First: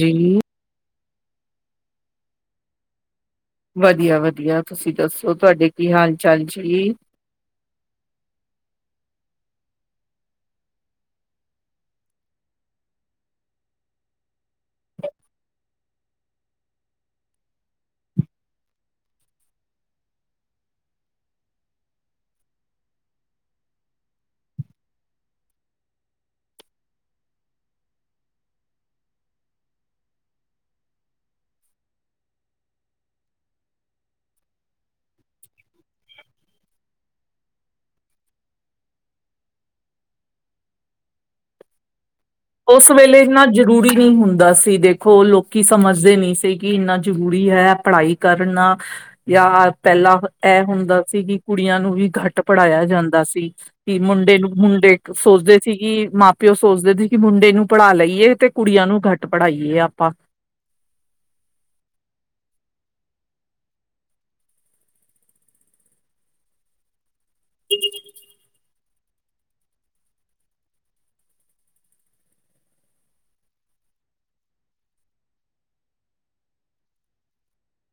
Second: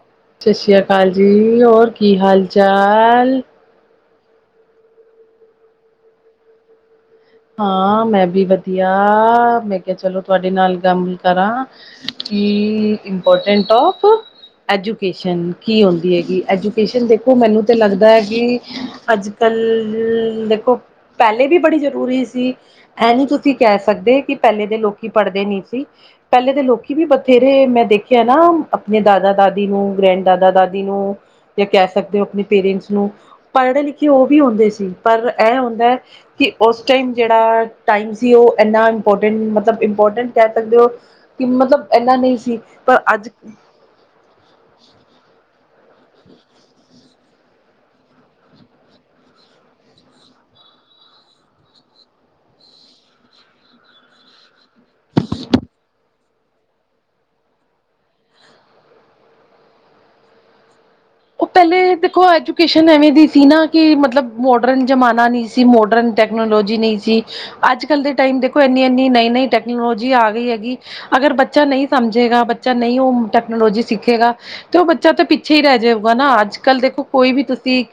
ਜੀ ਸਤਿ ਸ਼੍ਰੀ ਅਕਾਲ ਜੀ ਹੋਰ ਕੀ ਹਾਲ ਚਾਲ ਵਧੀਆ ਵਧੀਆ ਤੁਸੀਂ ਦੱਸੋ ਤੁਹਾਡੇ ਕੀ ਹਾਲ ਚਾਲ ਜੀ ਹਾਂ ਮੈਂ ਵੀ ਵਧੀਆ ਮੈਂ ਕਿਹਾ ਚਲੋ ਤੁਹਾਡੇ ਨਾਲ ਗੱਲ ਕਰਾਂ ਕੀ ਇੰਪੋਰਟੈਂਟ ਟੋਪ ਐਜੂਕੇਸ਼ਨ ਕੀ ਹੁੰਦੀ ਹੈਗੀ ਐਜੂਕੇਸ਼ਨ ਦੇਖੋ ਮੈਨੂੰ ਤਾਂ ਲੱਗਦਾ ਹੈ ਕਿ ਅੱਜ ਅੱਜ ਕੱਲ ਦੇਖੋ ਪਹਿਲੇ ਵੀ ਬੜੀ ਜ਼ਰੂਰੀ ਸੀ ਇਹ ਨੀ ਤੁਸੀਂ ਕਹਿ ਸਕਦੇ ਕਿ ਪਹਿਲੇ ਦੇ ਲੋਕੀ ਪੜ੍ਹਦੇ ਨਹੀਂ ਸੀ ਪਹਿਲੇ ਦੇ ਲੋਕੀ ਵੀ ਬਥੇਰੇ ਮੈਂ ਦੇਖਿਆ ਨਾ ਆਪਣੇ ਦਾਦਾ ਦਾਦੀ ਨੂੰ ਗ੍ਰੈਂਡ ਦਾਦਾ ਦਾਦੀ ਨੂੰ ਜਾਂ ਕਹਿ ਸਕਦੇ ਹੋ ਆਪਣੇ ਪੇਰੈਂਟਸ ਨੂੰ ਪੜ੍ਹੇ ਲਿਖੇ ਉਹ ਵੀ ਹੁੰਦੇ ਸੀ ਪਰ ਇਹ ਹੁੰਦਾ ਕਿ ਉਸ ਉਸ ਟਾਈਮ ਜਿਹੜਾ ਟਾਈਮ ਸੀ ਉਹ ਇੰਨਾ ਇੰਪੋਰਟੈਂਟ ਮਤਲਬ ਇੰਪੋਰਟੈਂਟ ਕਹਿ ਸਕਦੇ ਓ ਕਿ ਮਤਲਬ ਇੰਨਾ ਨਹੀਂ ਸੀ ਉਸ ਵੇਲੇ ਅੱਜ ਇੰਨਾ ਜ਼ਰੂਰੀ ਨਹੀਂ ਹੁੰਦਾ ਸੀ ਦੇਖੋ ਉਹ ਲੋਕੀ ਸਮਝਦੇ ਨਹੀਂ ਸੀ ਕਿ ਇੰਨਾ ਜ਼ਰੂਰੀ ਹੈ ਪੜ੍ਹਾਈ ਕਰਨਾ ਜਾਂ ਪਹਿਲਾਂ ਇਹ ਹੁੰਦਾ ਸੀ ਕਿ ਕੁੜੀਆਂ ਨੂੰ ਵੀ ਘੱਟ ਪੜ੍ਹਾਇਆ ਜਾਂਦਾ ਸੀ ਕਿ ਮੁੰਡੇ ਨੂੰ ਮੁੰਡੇ ਸੋਚਦੇ ਸੀ ਕਿ ਮਾਂ ਪਿਓ ਸੋਚਦੇ ਸੀ ਕਿ ਮੁੰਡੇ ਨੂੰ ਪੜ੍ਹਾ ਲਈਏ ਤੇ ਕੁੜੀਆਂ ਨੂੰ ਘੱਟ ਪੜ੍ਹਾਈਏ ਆਪਾਂ ਉਹ ਪਹਿਲੇ ਦੇਖੋ ਐਜੂਕੇਸ਼ਨ ਐਵੇਂ ਦੀ ਸੀ ਨਾ ਕਿ ਮਤਲਬ ਮੋਡਰਨ ਜਮਾਨਾ ਨਹੀਂ ਸੀ ਜੀ ਮੋਡਰਨ ਟੈਕਨੋਲੋਜੀ ਨਹੀਂ ਸੀ ਅੱਜ ਕੱਲ ਦੇ ਟਾਈਮ ਦੇਖੋ ਇੰਨੀ ਇੰਨੀ ਨਈ ਨਈ ਟੈਕਨੋਲੋਜੀ ਆ ਗਈ ਹੈਗੀ ਅਗਰ ਬੱਚਾ ਨਹੀਂ ਸਮਝੇਗਾ ਬੱਚਾ ਨਹੀਂ ਉਹ ਟੈਕਨੋਲੋਜੀ ਸਿੱਖੇਗਾ ਤੇ ਉਹ ਬੱਚਾ ਤਾਂ ਪਿੱਛੇ ਹੀ ਰਹਿ ਜਾਉ ਗਾ ਨਾ ਅੱਜ ਕੱਲ੍ਹ ਦੇਖੋ ਕੋਈ ਵੀ ਤੁਸੀਂ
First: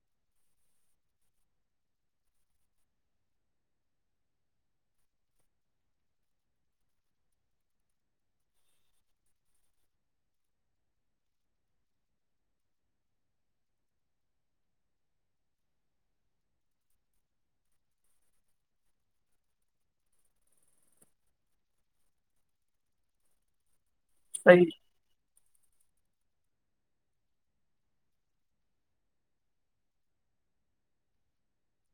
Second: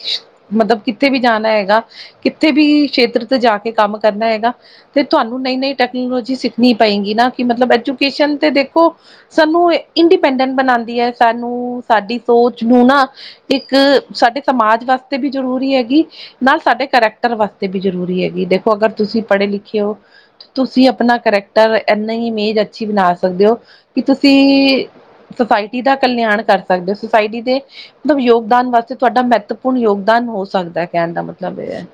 ਮਤਲਬ ਕਿੱਥੇ ਵੀ ਜਾਣਾ ਹੈਗਾ ਕਿੱਥੇ ਵੀ ਸ਼ੇਤਰ ਤੇ ਜਾ ਕੇ ਕੰਮ ਕਰਨਾ ਹੈਗਾ ਤੇ ਤੁਹਾਨੂੰ ਨਈ ਨਈ ਟੈਕਨੋਲੋਜੀ ਸਿੱਖਣੀ ਪਏਗੀ ਨਾ ਕਿ ਮਤਲਬ ਐਜੂਕੇਸ਼ਨ ਤੇ ਦੇਖੋ ਸਾਨੂੰ ਇੰਡੀਪੈਂਡੈਂਟ ਬਣਾਉਂਦੀ ਏ ਸਾਨੂੰ ਸਾਡੀ ਸੋਚ ਨੂੰ ਨਾ ਇੱਕ ਸਾਡੇ ਸਮਾਜ ਵਾਸਤੇ ਵੀ ਜ਼ਰੂਰੀ ਹੈਗੀ ਨਾਲ ਸਾਡੇ ਕਰੈਕਟਰ ਵਾਸਤੇ ਵੀ ਜ਼ਰੂਰੀ ਹੈਗੀ, ਦੇਖੋ ਅਗਰ ਤੁਸੀਂ ਪੜ੍ਹੇ ਲਿਖੇ ਹੋ ਤੁਸੀਂ ਆਪਣਾ ਕਰੈਕਟਰ ਐਨਾ ਇਮੇਜ ਅੱਛੀ ਬਣਾ ਸਕਦੇ ਹੋ ਕਿ ਸਹੀ ਤੁਸੀਂ, ਸੁਸਾਇਟੀ ਦਾ ਕਲਿਆਣ ਕਰ ਸਕਦੇ ਸੁਸਾਇਟੀ ਦੇ ਮਤਲਬ ਯੋਗਦਾਨ ਵਾਸਤੇ ਤਾਡਾ ਮਹੱਤਵਪੂਰਨ ਯੋਗਦਾਨ ਹੋ ਸਕਦਾ ਕਹਿਣ ਦਾ ਮਤਲਬ ਇਹ ਹੈ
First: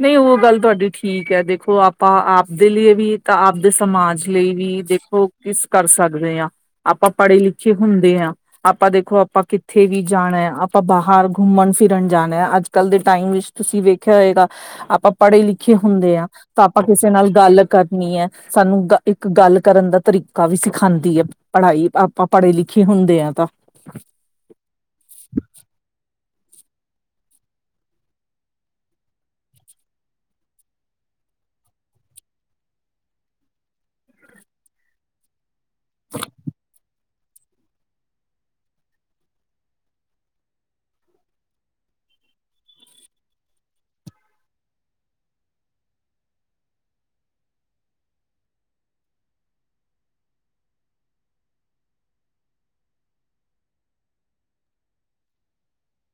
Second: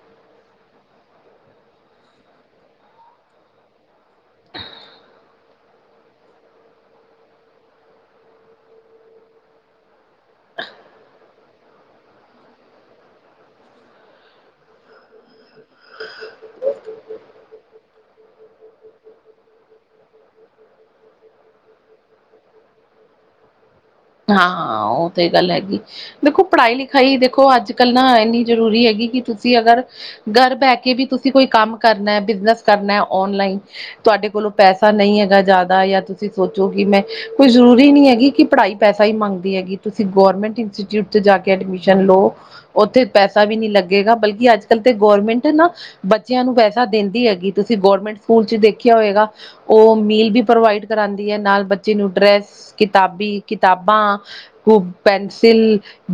ਨਹੀਂ ਉਹ ਗੱਲ ਤੁਹਾਡੀ ਠੀਕ ਹੈ ਦੇਖੋ ਆਪਾਂ ਆਪਦੇ ਲਈ ਵੀ ਤਾਂ ਆਪਦੇ ਸਮਾਜ ਲਈ ਵੀ ਦੇਖੋ ਕਿਸ ਕਰ ਸਕਦੇ ਆਂ ਆਪਾਂ ਪੜ੍ਹੇ ਲਿਖੇ ਹੁੰਦੇ ਹਾਂ ਆਪਾਂ ਦੇਖੋ ਆਪਾਂ ਕਿੱਥੇ ਵੀ ਜਾਣਾ ਹੈ, ਆਪਾਂ ਬਾਹਰ ਘੁੰਮਣ ਫਿਰਨ ਜਾਣਾ ਹੈ ਅੱਜ- ਕੱਲ ਦੇ ਟਾਈਮ ਵਿੱਚ ਤੁਸੀਂ ਵੇਖਿਆ ਹੋਏਗਾ, ਆਪਾਂ ਪੜ੍ਹੇ- ਲਿਖੇ ਹੁੰਦੇ ਆਂ ਤਾਂ ਆਪਾਂ ਕਿਸੇ ਨਾਲ ਗੱਲ ਕਰਨੀ ਐ, ਸਾਨੂੰ ਇੱਕ ਗੱਲ ਕਰਨ ਦਾ ਤਰੀਕਾ ਵੀ ਸਿਖਾਂਦੀ ਹੈ ਪੜ੍ਹਾਈ ਆਪਾਂ ਪੜ੍ਹੇ ਲਿਖੇ ਹੁੰਦੇ ਆਂ ਤਾਂ ਹਾਂ ਉਹ ਤੇ ਗੱਲ ਹੈਗੀ ਦੇਖੋ ਪੜ੍ਹਾਈ ਲਿਖਾਈ ਦੇਖੋ ਅੱਜ- ਕੱਲ ਨਾ ਐਨੀ ਜ਼ਰੂਰੀ ਹੈਗੀ ਕਿ ਤੁਸੀਂ ਅਗਰ ਘਰ ਬਹਿ ਕੇ ਵੀ ਤੁਸੀਂ ਕੋਈ ਕੰਮ ਕਰਨਾ, ਬਿਜਨਸ ਕਰਨਾ ਔਨਲਾਈਨ ਤਾਡੇ ਕੋਲੋਂ ਪੈਸਾ ਨਹੀਂ ਹੈਗਾ ਜ਼ਿਆਦਾ ਜਾਂ ਤੁਸੀਂ ਸੋਚੋ ਕਿ ਮੈਂ ਕੋਈ ਜ਼ਰੂਰੀ ਨਹੀਂ ਹੈਗੀ ਕਿ ਪੜ੍ਹਾਈ ਪੈਸਾ ਹੀ ਮੰਗਦੀ ਹੈਗੀ, ਤੁਸੀਂ ਗੌਰਮੈਂਟ ਇੰਸਟੀਚਿਊਟ 'ਚ ਜਾ ਕੇ ਐਡਮਿਸ਼ਨ ਲਓ ਉੱਥੇ ਪੈਸਾ ਵੀ ਨੀ ਲੱਗੇਗਾ, ਬਲਕਿ ਅੱਜ-ਕੱਲ ਕੱਲ ਤੇ ਗੌਰਮੈਂਟ ਨਾ ਬੱਚਿਆਂ ਨੂੰ ਪੈਸਾ ਦਿੰਦੀ ਹੈਗੀ, ਤੁਸੀਂ ਗੌਰਮੈਂਟ ਸਕੂਲ 'ਚ ਦੇਖਿਆ ਹੋਏਗਾ ਉਹ ਮੀਲ ਵੀ ਪ੍ਰੋਵਾਈਡ ਕਰਾਂਦੀ ਹੈ ਨਾਲ ਬੱਚੇ ਨੂੰ ਡਰੈਸ, ਕਿਤਾਬੀ, ਕਿਤਾਬਾਂ ਖੂਬ ਪੈਨਸਿਲ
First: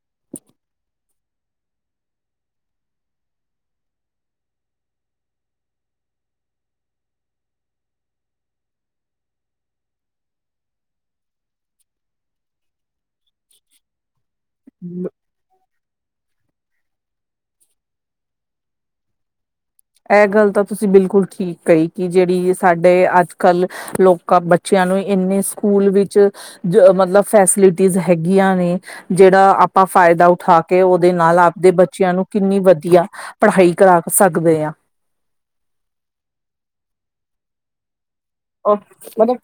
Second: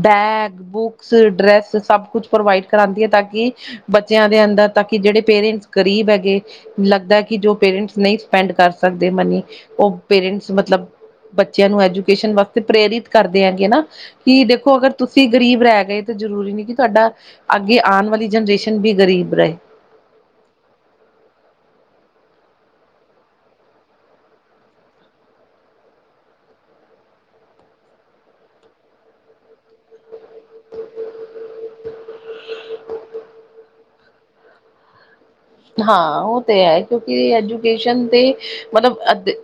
ਬੈਗ, ਬੁਕਸ, ਡਰੈਸ ਸਭ ਕੁਛ ਪ੍ਰੋਵਾਈਡ ਕਰਾਂਂਉਦੀ ਹੈ ਤਾਂ ਕਿ ਬੱਚਿਆਂ ਦੇ ਅੰਦਰ ਤੱਕ ਕਿ ਜਿਹੜੇ ਪੇਰੈਂਟਸ ਗ਼ਰੀਬ ਹੈਗੇ ਲੱਗਦਾ ਕਿ ਜੋ ਪੇਰੈਂਟਸ ਨਹੀਂ ਸਪੈਂਡ ਕਰ ਸਕਦੇ ਮਨੀ, ਉਹ ਪੇਰੈਂਟਸ ਮਤਲਬ ਬੱਚਿਆਂ ਨੂੰ ਐਜੂਕੇਸ਼ਨ ਵਾਸਤੇ ਪ੍ਰੇਰਿਤ ਕਰਦੇ ਹੈਗੇ ਨਾ, ਕਿ ਦੇਖੋ ਅਗਰ ਤੁਸੀਂ ਗਰੀਬ ਰਹਿ ਗਏ ਤਾਂ ਜ਼ਰੂਰੀ ਨਹੀਂ ਕਿ ਤਾਡਾ ਅੱਗੇ ਆਉਣ ਵਾਲੀ ਜਨਰੇਸ਼ਨ ਵੀ ਗ਼ਰੀਬ ਰੇ ਐਹ ਗੱਲ ਤਾਂ ਤੁਸੀਂ ਬਿਲਕੁਲ ਠੀਕ ਕਹੀ ਕਿ ਜਿਹੜੀ ਸਾਡੇ ਅੱਜ- ਕੱਲ ਲੋਕਾਂ ਬੱਚਿਆਂ ਨੂੰ ਇੰਨੇ ਸਕੂਲ ਵਿੱਚ ਜ ਮਤਲਬ ਫੈਸਿਲਿਟੀਜ਼ ਹੈਗੀਆਂ ਨੇ ਜੇਹੜਾ ਆਪਾਂ ਫਾਇਦਾ ਉਠਾ ਕੇ ਉਹਦੇ ਨਾਲ ਆਪਦੇ ਬੱਚਿਆਂ ਨੂੰ ਕਿੰਨੀ ਵਧੀਆ ਪੜ੍ਹਾਈ ਕਰਾ ਸਕਦੇ ਆਂ ਹਾਂ ਉਹ ਤੇ ਹੈ, ਕਿਉਂਕਿ ਐਜੂਕੇਸ਼ਨ ਤੇ ਆਹ ਮਤਲਬ ਮੰਨੇ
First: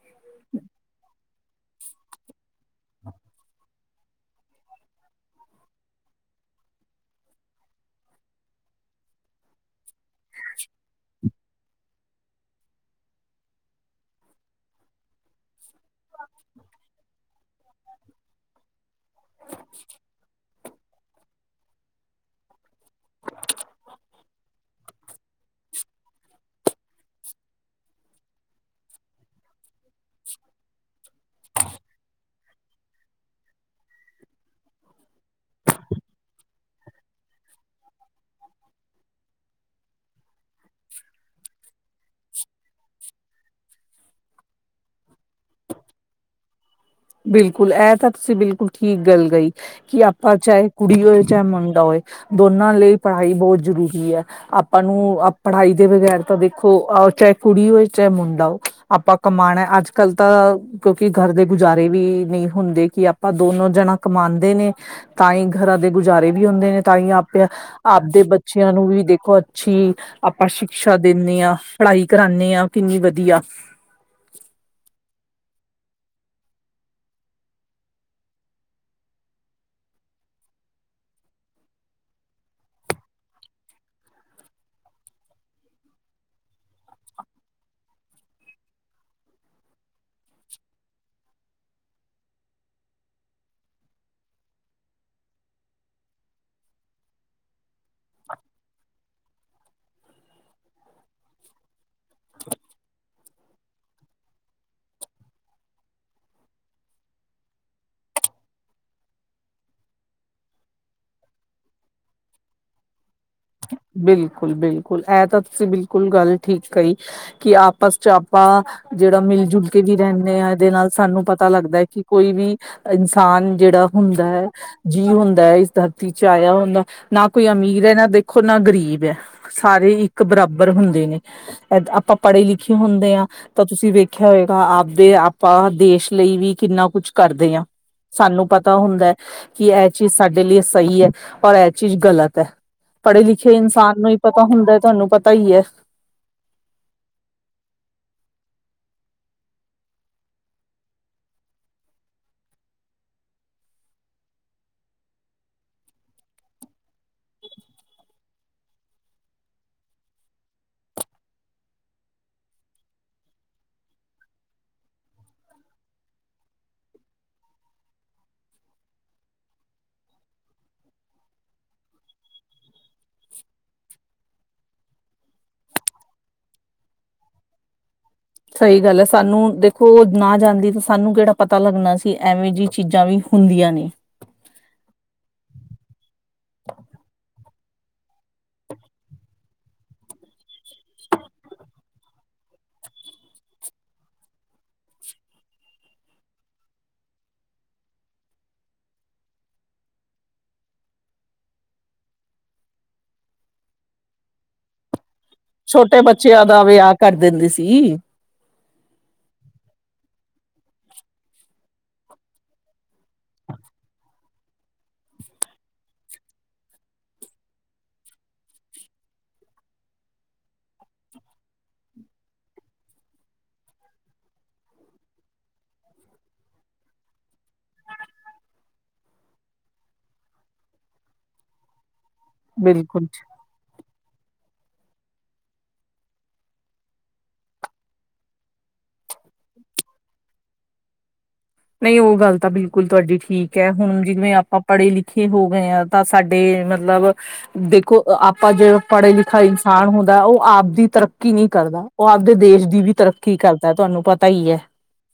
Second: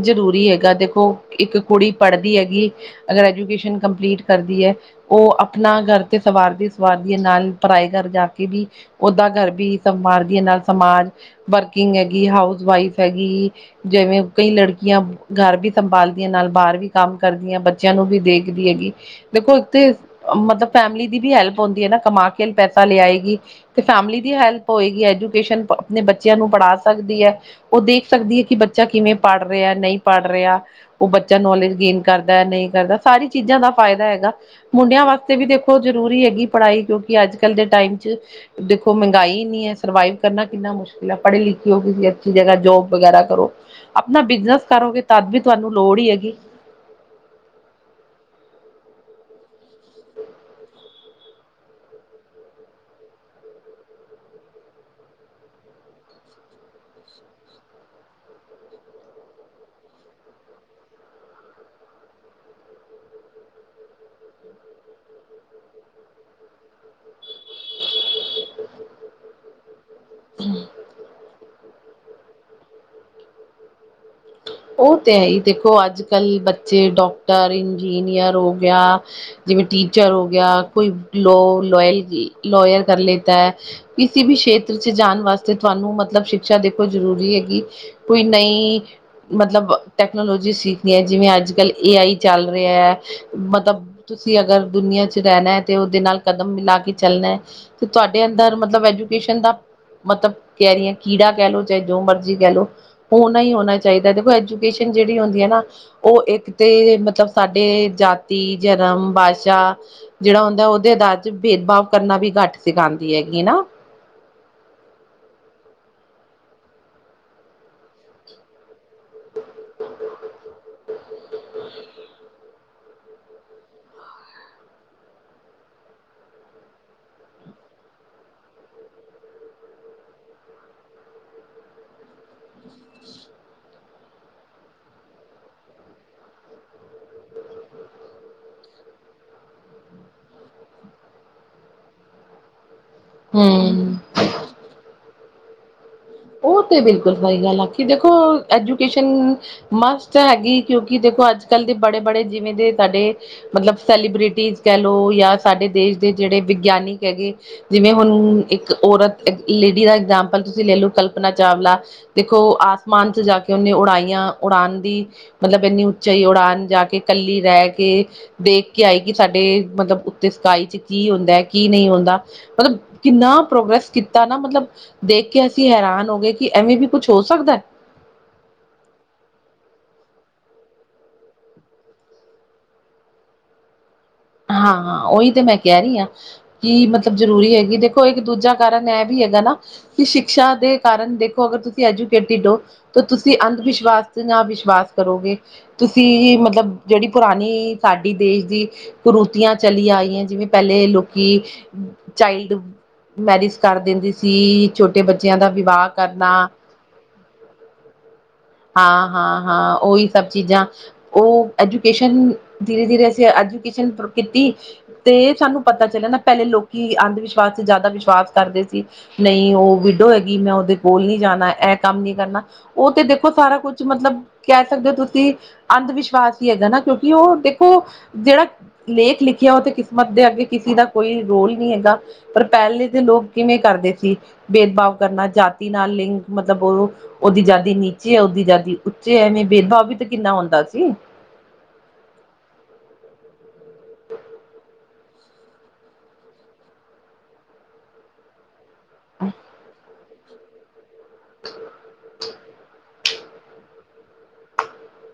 ਜ਼ਰੂਰੀ ਹੈਗਾ ਦੇਖੋ, ਇੱਕ ਕੁੜੀ ਪੜਦੀ ਹੈਗੀ ਅਗਰ ਐਜੂਕੇਸ਼ਨ ਕੰਪਲੀਟ ਕਰਦੀ ਐ ਉਹ ਆਪਣਾ ਘਰ ਤੇ ਸਵਾਰਦੀ ਸਵਾਰਦੀਏ ਨਾਲ ਪਰਾਏ ਘਰ ਜਾ ਕੇ ਵੀ ਉਹਦਾ ਗਰ ਵੀ ਸੰਭਾਲਦੀਏ ਨਾਲ ਸਮਾਜ ਵਰਕਿੰਗ ਹੈਗੀ, ਹਾਊਸ ਵਾਈਫ ਹੈਗੀ ਜਿਵੇਂ ਕਈ ਲੜਕੀਆਂ, ਗਰ ਵੀ ਸੰਭਾਲਦੀਆਂ ਨਾਲ ਬਾਹਰ ਵੀ ਕੰਮ ਕਰਦੀਆਂ ਬੱਚਿਆਂ ਨੂੰ ਵੀ ਦੇਖਦੀ ਹੈਗੀ ਦੇਖੋ ਇੱਥੇ, ਮਤਲਬ ਫੈਮਿਲੀ ਦੀ ਵੀ ਹੈਲਪ ਹੁੰਦੀ ਹੈ ਕਮਾ ਕੇ ਪੈਸਾ ਲਿਆਏਗੀ ਤੇ ਫੈਮਿਲੀ ਦੀ ਹੈਲਪ ਹੋਏਗੀ ਐਜੂਕੇਸ਼ਨ ਆਪਣੇ ਬੱਚਿਆਂ ਨੂੰ ਪੜਾ ਸਕਦੀ ਐ ਉਹ ਦੇਖ ਸਕਦੀ ਹੈ ਕਿ ਬੱਚਾ ਕਿਵੇਂ ਪੜ ਰਿਹਾ ਨਹੀਂ ਪੜ ਰਿਹਾ ਉਹ ਬੱਚਾ ਨੌਲੇਜ ਗੇਨ ਕਰਦਾ, ਨਹੀਂ ਕਰਦਾ ਸਾਰੀ ਚੀਜ਼ਾਂ ਦਾ ਫਾਇਦਾ ਹੈਗਾ ਮੁੰਡਿਆਂ ਵਾਸਤੇ ਵੀ ਦੇਖੋ ਜ਼ਰੂਰੀ ਹੈਗੀ ਪੜ੍ਹਾਈ ਕਿਉਂਕਿ ਅੱਜ- ਕੱਲ ਦੇ ਟਾਈਮ 'ਚ ਦੇਖੋ ਮਗਾਈ ਐਨੀ ਐ ਸਰਵਾਈਵ ਕਰਨਾ ਕਿੰਨਾ ਮੁਸ਼ਕਿਲ ਐ, ਪੜ੍ਹੇ- ਲਿਖੇ ਹੋ ਕਿਸ ਅੱਛੀ ਜਗ੍ਹ ਜੋਬ ਵਗੈਰਾ ਕਰੋ। ਆਪਣਾ ਬਿਜਨਸ ਕਰੋਗੇ ਤਦ ਵੀ ਤੁਹਾਨੂੰ ਲੋੜ ਈ ਹੈਗੀ। ਬਿਲਕੁਲ ਇਹ ਤਾਂ ਤੁਸੀਂ ਬਿਲਕੁਲ ਠੀਕ ਗੱਲ ਗਈ ਕਿ ਆਪਾਂ ਚਾਹੇ ਕੁੜੀ ਹੋਏ ਚਾਹੇ ਮੁੰਡਾ ਹੋਏ ਦੋਨਾਂ ਲਈ ਪੜ੍ਹਾਈ ਬਹੁਤ ਜ਼ਰੂਰੀ ਐ। ਆਪਾਂ ਨੂੰ ਪੜ੍ਹਾਈ ਦੇ ਬਗੈਰ ਤਾਂ ਦੇਖੋਹ ਚਾਹੇ ਕੁੜੀ ਹੋਵੇ ਚਾਹੇ ਮੁੰਡਾ ਔ ਆਪਾਂ ਕਮਾਣਾ ਅੱਜ- ਕੱਲ ਤਾਂ ਕਿਉਂਕਿ ਗਰ ਦੇ ਕੁ ਗੁਜ਼ਾਰੇ ਵੀ ਨਹੀਂ ਹੁੰਦੇ ਕਿ ਆਪਾਂ ਦੋਨੋ ਜਣਾ ਕਮਾਂਦੇ ਨੇ ਤਾਂ ਈ ਗਰਾਂ ਦੇ ਗੁਜ਼ਾਰੇ ਵੀ ਹੁੰਦੇ ਨੇ ਤਾਂਹੀ ਆਪਿਆ ਆਪਦੇ ਬੱਚਿਆਂ ਨੂੰ ਵੀ ਦੇਖੋ ਅੱਛੀ ਆਪਾਂ ਸ਼ਿਕਸ਼ਾ ਦਿੰਨੇ ਆ, ਪੜ੍ਹਾਈ ਕਰਾਨੇ ਆ ਕਿੰਨੀ ਵਧੀਆ। ਉਹ ਤੇ ਐ ਈ ਦੇਖੋ ਅੱਜ -ਕੱਲ੍ਹ ਬੱਚੇ ਡਾਕਟਰ, ਇੰਜੀਨੀਅਰ ਹੋ ਗਿਆ। ਜਿਵੇਂ ਟੀਚਰ ਹੋ ਗਿਆ, ਕੋਈ ਲੋ ਲਲ ਲਇਰ ਕਰ ਲਤਾ ਐ ਕਿਸੇ ਵੀ ਸ਼ੇਤਰ ਚ ਜਾਣ ਵਾਸਤੇ ਤੁਹਾਨੂੰ ਮਤਲਬ ਸ਼ਿਕਸ਼ਾ ਦੇਖੋ ਜ਼ਰੂਰੀ ਹੈਗੀ। ਕੋਈ ਨਹੀਂ ਮਤਲਬ ਟੈਕਨੋਲੋਜੀ ਸਿੱਖਦੀਆਂ ਜਿਵੇਂ ਅੱਜ- ਕੱਲ੍ਹ ਏ ਆਈ ਚੱਲ ਰਿਹਾ ਐ। ਮਤਲਬ ਤੁਸੀਂ ਅਗਰ ਦੁਨੀਆਂ ਚ ਰਹਿਣਾ ਐ ਤੇ ਉਹਦੇ ਨਾਲ ਕਦਮ ਮਿਲਾ ਕੇ ਚੱਲਣਾ ਐ। ਤੇ ਤੁਹਾਡੇ ਅੰਦਰ ਮਤਲਬ ਐਜੂਕੇਸ਼ਨ ਦਾ ਮਤਲਬ ਕਹਿ ਰਹੀ ਅ ਕੀੜਾ ਕਹਿ ਲਓ, ਚਾਹੇ ਜੋ ਮਰਜ਼ੀ ਕਹਿ ਲਓ ਔਣਾ ਈ ਔਣਾ ਚਾਈਦਾ, ਦੇਖੋ ਐਜੂਕੇਸ਼ਨ ਜਿਹੜੀ ਹੁੰਦੀ ਐ ਨਾ ਉਹ ਇੱਕ ਤੇ ਮਤਲਬ ਸਾਡੇ ਜਾਤੀ, ਜਰਮ, ਭਾਸ਼ਾ ਜਿਹੜਾ ਹੁੰਦਾ ਉਹਦੇ ਅਧਾਰ ਚ ਭੇਦਭਾਵ ਕਰਨਾ ਵੀ ਘੱਟ ਸਿਖਾਂਦੀ ਹੈਗੀ ਨਾ। ਬਿਲਕੁਲ, ਬਿਲਕੁਲ ਇਹ ਤਾਂ ਤੁਸੀਂ ਬਿਲਕੁਲ ਗੱਲ ਠੀਕ ਕਹੀ ਕਿ ਆਪਸ 'ਚ ਆਪਾਂ ਜਿਹੜਾ ਮਿਲ ਜੁਲ ਕੇ ਵੀ ਰਹਿੰਨੇ ਆ, ਇਹਦੇ ਨਾਲ ਸਾਨੂੰ ਪਤਾ ਲੱਗਦਾ ਐ ਕਿ ਕੋਈ ਵੀ ਇਨਸਾਨ ਜਿਹੜਾ ਹੁੰਦਾ ਹੈ। ਜੀਅ ਹੁੰਦਾ ਐ, ਇਸ ਦਰਤੀ ਚ ਆਇਆ ਹੁੰਦਾ ਨਾ ਕੋਈ ਅਮੀਰ ਐ ਇਹ ਨਾ ਦੇ ਖੋ ਨਾ ਗ਼ਰੀਬ ਐ, ਸਾਰੇ ਇੱਕ ਬਰਾਬਰ ਹੁੰਦੇ ਨੇ। ਆਪਾਂ ਪੜ੍ਹੇ -ਲਿਖੇ ਹੁੰਦੇ ਆ। ਤਾਂ ਤੁਸੀਂ ਵੇਖਿਆ ਹੋਏਗਾ ਆਪਦੇ, ਆਪਾਂ ਦੇਸ਼ ਲਈ ਵੀ ਕਿੰਨਾ ਕੁਛ ਕਰਦੇ ਆ। ਸਾਨੂੰ ਪਤਾ ਹੁੰਦਾ ਐ ਕਿ ਇਹ ਚੀਜ਼ ਸਾਡੇ ਲਈ ਸਹੀ ਐ, ਔਰ ਇਹ ਚੀਜ਼ ਗ਼ਲਤ ਐ। ਪੜ੍ਹੇ- ਲਿਖੇ ਹਮ ਇਨਸਾਨ ਨੂੰ ਈ ਪਤਾ ਹੁੰਦਾ ਹੈ, ਤੁਹਾਨੂੰ ਪਤਾ ਈ ਐ। ਉਹ ਤੇ ਬਿਲਕੁਲ ਸਹੀ ਗੱਲ ਆ ਕਿ ਦੇਖੋ ਐਜੂਕੇਸ਼ਨ ਮਸਤ ਹੈਗੀ, ਕਿਉਂਕਿ ਦੇਖੋ ਅੱਜ -ਕੱਲ੍ਹ ਦੇ ਬੜੇ -ਬੜੇ ਜਿਵੇਂ ਦੇ ਸਾਡੇ ਮਤਲਬ ਸੈਲੀਬ੍ਰਿਟੀਜ਼ ਕਹਿ ਲਓ ਜਾਂ ਸਾਡੇ ਦੇਸ਼ ਦੇ ਜਿਹੜੇ ਵਿਗਿਆਨਿਕ ਹੈਗੇ। ਜਿਵੇਂ ਹੁਣ ਇੱਕ ਔਰਤ ਲੇਡੀ ਦਾ ਐਗਜਾਮਪਲ ਤੁਸੀਂ ਲੈ ਲਓ, ਕਲਪਨਾ ਚਾਵਲਾ ਦੇਖੋ ਆਸਮਾਨ ਚ ਜਾ ਕੇ ਉਹਨੇ ਉਡਾਈਆਂ, ਉਡਾਨ ਦੀ ਮਤਲਬ ਇੰਨੀ ਉੱਚਾਈ ਉਡਾਨ ਜਾ ਕੇ ਕੱਲੀ ਰਹਿ ਕੇ ਦੇਖ ਕੇ ਆਈ ਕਿ ਸਾਡੇ ਮਤਲਬ ਉੱਤੇ ਸਕਾਈ ਚ ਕੀ ਹੁੰਦਾ ਐ ਕੀ ਨਹੀਂ ਹੁੰਦਾ। ਮਤਲਬ ਕਿੰਨਾ ਪ੍ਰੋਗਰੈਸ ਕੀਤਾ ਨਾ ਮਤਲਬ ਦੇਖ ਕੇ ਅਸੀਂ ਹੈਰਾਨ ਗੇ ਕਿ ਐਵੇਂ ਵੀ ਕੁੱਛ ਹੋ ਸਕਦਾ। ਸਹੀ ਗੱਲ ਐ, ਸਾਨੂੰ ਦੇਖੋ ਨਾ ਜਾਂਦੀ ਤਾਂ ਸਾਨੂੰ ਕਿਹੜਾ ਪਤਾ ਲੱਗਣਾ ਸੀ ਐਵੇਂ ਜਿਹੀ ਚੀਜ਼ਾਂ ਵੀ ਹੁੰਦੀਆਂ ਨੇ ਹਾਂ- ਹਾਂ ਉਹੀ ਤੇ ਮੈਂ ਕਹਿ ਰਹੀ ਆ। ਕੀ ਮਤਲਬ ਜ਼ਰੂਰੀ ਹੈਗੀ, ਦੇਖੋ ਇੱਕ ਦੂਜਾ ਕਾਰਨ ਇਹ ਵੀ ਹੈਗਾ ਨਾ ਕਿ ਸ਼ਿਕਸ਼ਾ ਦੇ ਕਾਰਨ ਦੇਖੋ ਅਗਰ ਤੁਸੀਂ ਐਜੂਕੇਟਿਡ ਔ ਤਾਂ ਤੁਸੀਂ ਅੰਧ ਵਿਸ਼ਵਾਸ ਦੇ ਨਾਲ ਵਿਸ਼ਵਾਸ ਕਰੋਗੇ। ਤੁਸੀਂ ਮਤਲਬ ਜਿਹੜੀ ਪੁਰਾਣੀ ਸਾਡੀ ਦੇਸ਼ ਦੀ ਕੁਰੂਤੀਆਂ ਚਲੀ ਆਈਆਂ ਜਿਵੇਂ ਪਹਿਲੇ ਲੋਕੀ ਚਾਈਲਡ ਮੈਰਿਜ ਕਰ ਦਿੰਦੇ ਸੀ। ਛੋਟੇ ਬੱਚਿਆਂ ਦਾ ਵਿਵਾਹ ਛੋਟੇ ਬੱਚਿਆਂ ਕਰਨਾ। ਦਾ ਵਿਆਹ ਕਰ ਦਿੰਦੇ ਸੀ ਹਾਂ ਹਾਂ ਹਾਂ ਉਹੀ ਸਭ ਚੀਜ਼ਾਂ ਉਹ ਐਜੂਕੇਸ਼ਨ ਧੀਰੇ ਧੀਰੇ ਅਸੀਂ ਐਜੂਕੇਸ਼ਨ ਸੂਰੁ ਕੀਤੀ। ਤੇ ਸਾਨੂੰ ਪਤਾ ਚੱਲਿਆ ਨਾ ਪਹਿਲੇ ਲੋਕੀ ਅੰਧ ਵਿਸ਼ਵਾਸ ਤੇ ਜ਼ਿਆਦਾ ਵਿਸ਼ਵਾਸ ਕਰਦੇ ਸੀ। ਨਹੀਂ ਉਹ ਵਿਡੋ ਹੈਗੀ ਮੈਂ ਉਹਦੇ ਪੋਲ ਨਹੀਂ ਜਾਣਾ ਇਹ ਕੰਮ ਨਹੀਂ ਕਰਨਾ। ਉਹ ਤੇ ਦੇਖੋ ਸਾਰਾ ਕੁਛ ਮਤਲਬ ਕਹਿ ਸਕਦੇ ਹੋ ਤੁਸੀਂ? ਅੰਧ ਵਿਸ਼ਵਾਸ ਹੀ ਹੈਗਾ ਨਾ ਕਿਉਂਕਿ ਉਹ ਦੇਖੋ ਜਿਹੜਾ ਲੇਖ ਲਿਖਿਆ ਉਹ ਤੇ ਕਿਸਮਤ ਦੇ ਅੱਗੇ ਕਿਸੇ ਦਾ ਕੋਈ ਰੋਲ ਨਹੀਂ ਹੈਗਾ। ਪਰ ਪਹਿਲੇ ਦੇ ਬਿਲਕੁਲ ਲੋਕ- ਕਿਵੇਂ ਕਰਦੇ ਸੀ ਭੇਦਭਾਵ ਕਰਨਾ ਜਾਤੀ ਨਾਲ ਲਿੰਗ ਮਤਲਬ ਉਹ ਉਹਦੀ ਜਾਾਦੀ ਏਨੀ ਉੱਚੀ ਹੈ ਉਹਦੀ ਜਾਾਦੀ ਉੱਚੇ ਹੈ ਐਵੇਂ ਭੇਦਭਾਵ ਵੀ ਤਾਂ ਕਿੰਨਾ ਹੁੰਦਾ ਸੀ। ਨਹੀਂ ਉਹ ਗੱਲ ਤਾਂ ਬਿਲਕੁਲ ਤੁਹਾਡੀ ਠੀਕ ਹੈ ਹੁਣ ਜਿਵੇਂ ਆਪਾਂ ਪੜ੍ਹੇ ਲਿਖੇ ਹੋ ਗਏ ਹਾਂ। ਤਾਂ ਸਾਡੇ ਮਤਲਬ ਦੇਖੋ ਆਪਾਂ ਜੇਹੜਾ ਪੜ੍ਹੇ ਹੂੰ, ਲਿਖਾ ਇਨਸਾਨ ਹੁੰਦਾ ਉਹ ਆਪਦੀ ਤਰੱਕੀ ਨਹੀਂ ਕਰਦਾ ਉਹ ਆਪਦੇ ਦੇਸ਼ ਦੀ ਵੀ ਤਰੱਕੀ ਕਰਦਾ ਤੁਹਾਨੂੰ ਪਤਾ ਹੀ ਹੈ।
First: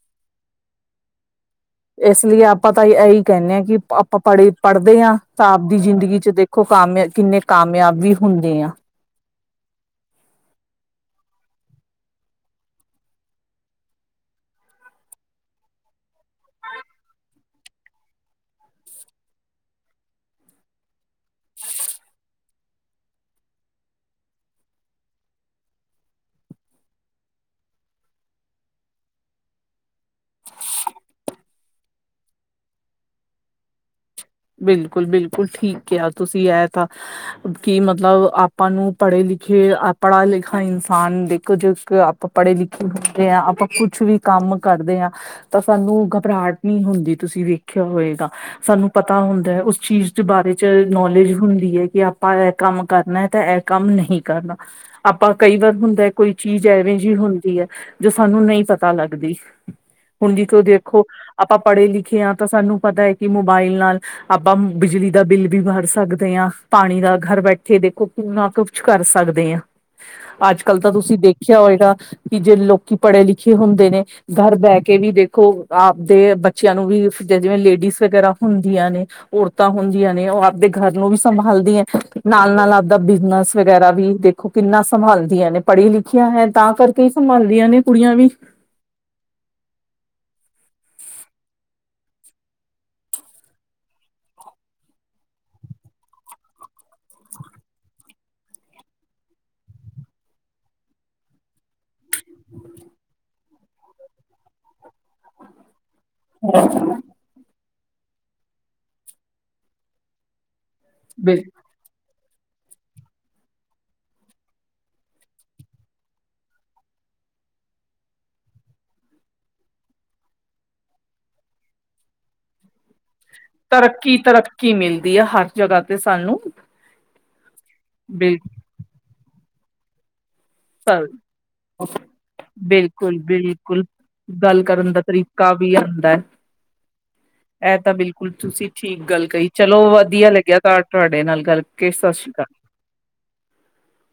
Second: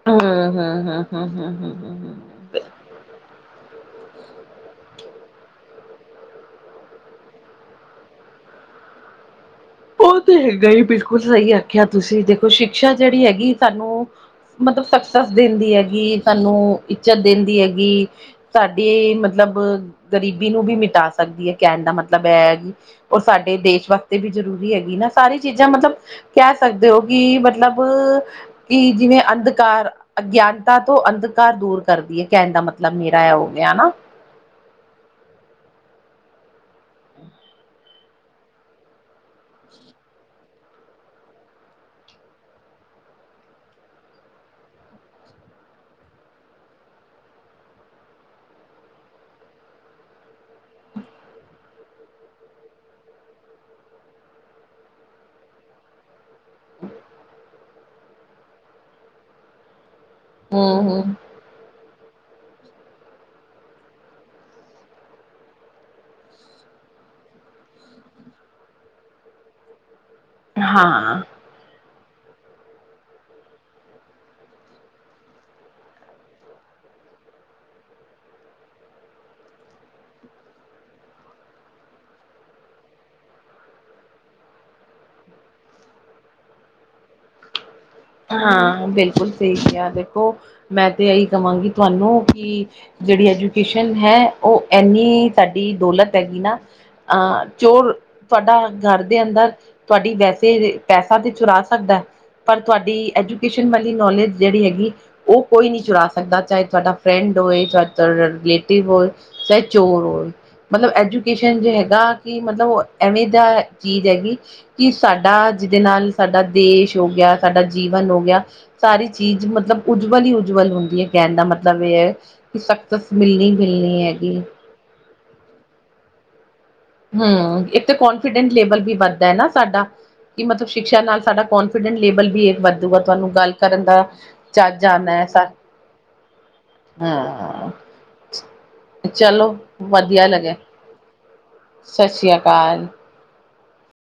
ਹੂੰ ਹੂੰ ਹੂੰ ਹੂੰ ਹ ਇਸ ਲਈ ਆਪਾਂ ਤਾਂ ਇਹੀ ਕਹਿੰਦੇ ਹਾਂ ਕਿ ਆਪਾਂ ਪੜ੍ਹੇ ਪੜ੍ਹਦੇ ਹਾਂ ਤਾਂ ਆਪਦੀ ਜ਼ਿੰਦਗੀ ਚ ਦੇਖ ਖੋ ਕਾਮਯਾਬ ਕਿੰਨੇ ਕਾਮਯਾਬ ਵੀ ਹੁੰਦੇ ਆ। ਉਹ ਤੇ ਹੈਗਾ ਹੀ ਬਿਲਕੁਲ ਸਹੀ ਆਖਿਆ ਤੁਸੀਂ ਦੇਖੋ ਸ਼ਿਕਸ਼ਾ ਜਿਹੜੀ ਹੈਗੀ ਸਾਨੂੰ ਮਤਲਬ ਸਕਸੈਸ ਦਿੰਦੀ ਹੈਗੀ ਸਾਨੂੰ ਇੱਜਤ ਦਿੰਦੀ ਹੈਗੀ। ਸਾਡੀੇ ਮਤਲਬ ਗਰੀਬੀ ਨੂੰ ਵੀ ਮਿਟਾ ਸਕਦੀ ਹੈ ਕਹਿਣ ਦਾ ਮਤਲਬ ਇਹ ਹੈਗੀ ਰ ਸਾਡੇ ਦੇਸ਼ ਵਾਸਤੇ ਵੀ ਜ਼ਰੂਰੀ ਏ। ਵੀ ਹੈਗੀ ਨਾ ਸਾਰੀ ਚੀਜ਼ਾਂ ਮਤਲਬ ਕਹਿ ਸਕਦੇ ਹੋ ਕਿ ਮਤਲਬ ਕਿ ਜਿਵੇਂ ਅੰਧਕਾਰ ਅਗਿਆਨਤਾ ਤੋਂ ਅੰਧਕਾਰ ਦੂਰ ਕਰਦੀ ਹੈ ਕਹਿਣ ਦਾ ਮਤਲਬ ਮੇਰਾ ਹੋ ਗਿਆ ਹਨਾ। ਬਿਲਕੁਲ ਬਿਲਕੁਲ ਠੀਕ ਕਿਹਾ ਤੁਸੀਂ ਐ ਤਾ। ਕਿ ਮਤਲਬ ਆਪਾਂ ਨੂੰ ਪੜ੍ਹੇ ਲਿਖੇ ਪੜ੍ਹਾ ਲਿਖਾ ਇਨਸਾਨ ਦੇ ਜ ਇੱਕ, ਆਪਾਂ ਪੜ੍ਹੇ ਲਿਖੇ ਹੁੰਦੇ ਹਾਂ ਆਪਾਂ ਕੁਛ ਵੀ ਕੰਮ ਕਰਦੇ ਹਾਂ ਤਾਂ ਸਾਨੂੰ ਘਬਰਾਹਟ ਨਹੀਂ ਹੁੰਦੀ ਤੁਸੀਂ ਵੇਖਿਆ ਹੋਏਗਾ ਸਾਨੂੰ ਪਤਾ ਹੁੰਦਾ ਹੈ ਉਸ ਚੀਜ਼ ਦੇ ਬਾਰੇ ਚ ਨੌਲੇਜ ਹੁੰਦੀ ਹੈ ਕਿ ਆਪਾਂ ਇਹ ਕੰਮ ਕਰਨਾ ਤੇ ਇਹ ਕੰਮ ਨਹੀਂ ਕਰਨਾ। ਆਪਾਂ ਕਈ ਵਾਰ ਹੁੰਦਾ ਕੋਈ ਚੀਜ਼ ਐਵੇਂ ਜਿਹੀ ਹੁੰਦੀ ਹੈ। ਜੋ ਸਾਨੂੰ ਨਹੀਂ ਪਤਾ ਲੱਗਦੀ। ਹੁਣ ਜੀ ਕੋ ਹਮ ਦੇਖੋ ਹਮ ਆਪਾਂ ਪੜ੍ਹੇ ਲਿਖੇ ਹਾਂ ਤਾਂ ਸਾਨੂੰ ਪਤਾ ਹੈ ਕਿ ਮੋਬਾਇਲ ਨਾਲ ਆਪਾਂ ਬਿਜਲੀ ਦਾ ਬਿੱਲ ਵੀ ਭਰ ਸਕਦੇ ਹਾਂ। ਪਾਣੀ ਦਾ ਘਰ ਬੈਠੇ ਦੇਖੋ ਕਿਨਾ ਕੁਛ ਕਰ ਸਕਦੇ ਹਾਂ। ਅੱ ਅੱਜ ਕੱਲ ਤਾਂ ਤੁਸੀਂ ਦੇਖਿਆ ਹੋਏਗਾ ਕਿ ਜੇ ਲੋਕੀ ਪੜ੍ਹੇ ਲਿਖੇ ਹੁੰਦੇ ਨੇ ਘਰ ਬਹਿ ਕੇ ਵੀ ਦੇਖੋ ਆਪਦੇ ਬੱਚਿਆਂ ਨੂੰ ਵੀ ਜਿਵੇਂ ਲੇਡੀਜ਼ ਵਗੈਰਾ‌ ਹੁੰਦੀਆਂ ਨੇ। ਔਰਤਾਂ ਹੁੰਦੀਆਂ ਨੇ ਉਹ ਆਪਦੇ ਘਰ ਨੂੰ ਵੀ ਸੰਭਾਲਦੀਆਂ ਨਾਲ ਨਾਲ ਆਪਦਾ ਬਿਜਨਸ ਵਗੈਰਾ ਵੀ ਦੇਖ। ਤੇ ਕਿੰਨਾ ਸੰਭਾਲਦੀਆਂ ਨੇ ਪੜ੍ਹੀ ਲਿਖੀਆਂ ਹੈ ਤਾਂ ਕਰਕੇ ਹੀ ਸੰਭਾਲਦੀਆਂ ਨੇ। ਕੁੜੀਆਂ ਵੀ ਹਾਂ ਬਿਲਕੁਲ ਸਹੀ ਹੈ ਦੇਖੋ ਮੈਂ ਤੇ ਇਹੀ ਕਹਾਂਗੀ ਤੁਹਾਨੂੰ ਕਿ ਜਿਹੜੀ ਐਜੂਕੇਸ਼ਨ ਹੈ ਉਹ ਐੰਨੀ ਸਾਡੀ ਦੌਲਤ ਹੈਗੀ ਨਾ। ਅਹ ਚੋਰ ਤੁਆਡਾ ਘਰ ਦੇ ਅੰਦਰ ਤੁਆਡੀ ਵੈਸੇ ਪੈਸਾ ਤੇ ਚੁਰਾ ਸਕਦੈ। ਤੁਆਡੀ ਐਜੂਕੇਸ਼ਨ ਵਾਲੀ ਨੌਲੇਜ ਜੇੜੀ ਹੇਗੀ ਓ ਕੋਈ ਨੀ ਚੁਰਾਾ ਸਕਦਾ ਚਾਏ ਥਾਡਾ ਫਰੈਂਡ ਹੋਏ ਚਾਏ ਤਾਡਾ ਰਿਲੇਟਿਵ ਹੋਏ ਚਾਏ ਚੋਰ ਹੋਏ ਮਲਬ ਬਿਲ ਐਜੂਕੇਸ਼ਨ ਜੇ ਹੈਗਾ ਕਿ ਮਤਲਬ ਓ ਐਵੇਂ ਦਾ ਚੀਜ਼ ਹੈਗੀ ਕਿ ਸਾਡਾ ਜਿਦੇ ਨਾਲ ਸਾਡਾ ਦੇਸ਼ ਹੋ ਗਿਆ ਸਾਡਾ ਜੀਵਨ ਹੋ ਗਿਆ ਸਾਰੀ ਚੀਜ਼ ਮਤਲਬ ਉਜਵਲ ਹੀ ਉਜਵਲ ਹੁੰਦੀ ਐ ਕੈਂਣ ਦਾ ਮਤਲਬ ਏ ਐ ਕਿ ਸਕਸਸ ਮਿਲਨੀ ਤਰੱਕੀ -ਤਰੱਕੀ ਮਿਲਦੀ ਆ ਹਰ ਜਗ੍ਹਾ ਤੇ ਸਾਨੂੰ। ਹੰ ਇੱਕ ਤੇ ਕਨਫੀਡੈਂਸ ਲੇਵਲ ਵੀ ਵੱਧਦਾ ਏ ਨਾ ਸਾਡਾ। ਕਿ ਮਤਲਬ ਸ਼ਿਕਸ਼ਾ ਬਿਲਕੁਲ ਨਾਲ ਸਾਡਾ ਕੋਨਫੀਡੈਂਟ ਲੇਵਲ ਵੀ ਏਕ ਵੱਧੂਗਾ ਬਿਲਕੁਲ ਤੁਆਨੂੰ ਗੱਲ ਕਰਨ ਦਾ ਚੱਜ ਆਨਾ ਏ ਕਾ ਬੀ ਆਂਦੈ। ਹਾਂ ਐ ਤਾ ਬਿਲਕੁਲ ਤੁਸੀ ਠੀਕ ਗੱਲ ਕਈ ਚਲੋ ਵਧੀਆ ਲੱਗਿਆ ਤਾ ਤੁਆਡੇ ਨਾਲ ਕਰਕੇ ਸਤਿ ਸ੍ਰੀ ਸਾਸ੍ਰੀਕਾਲ। ਅਕਾਲ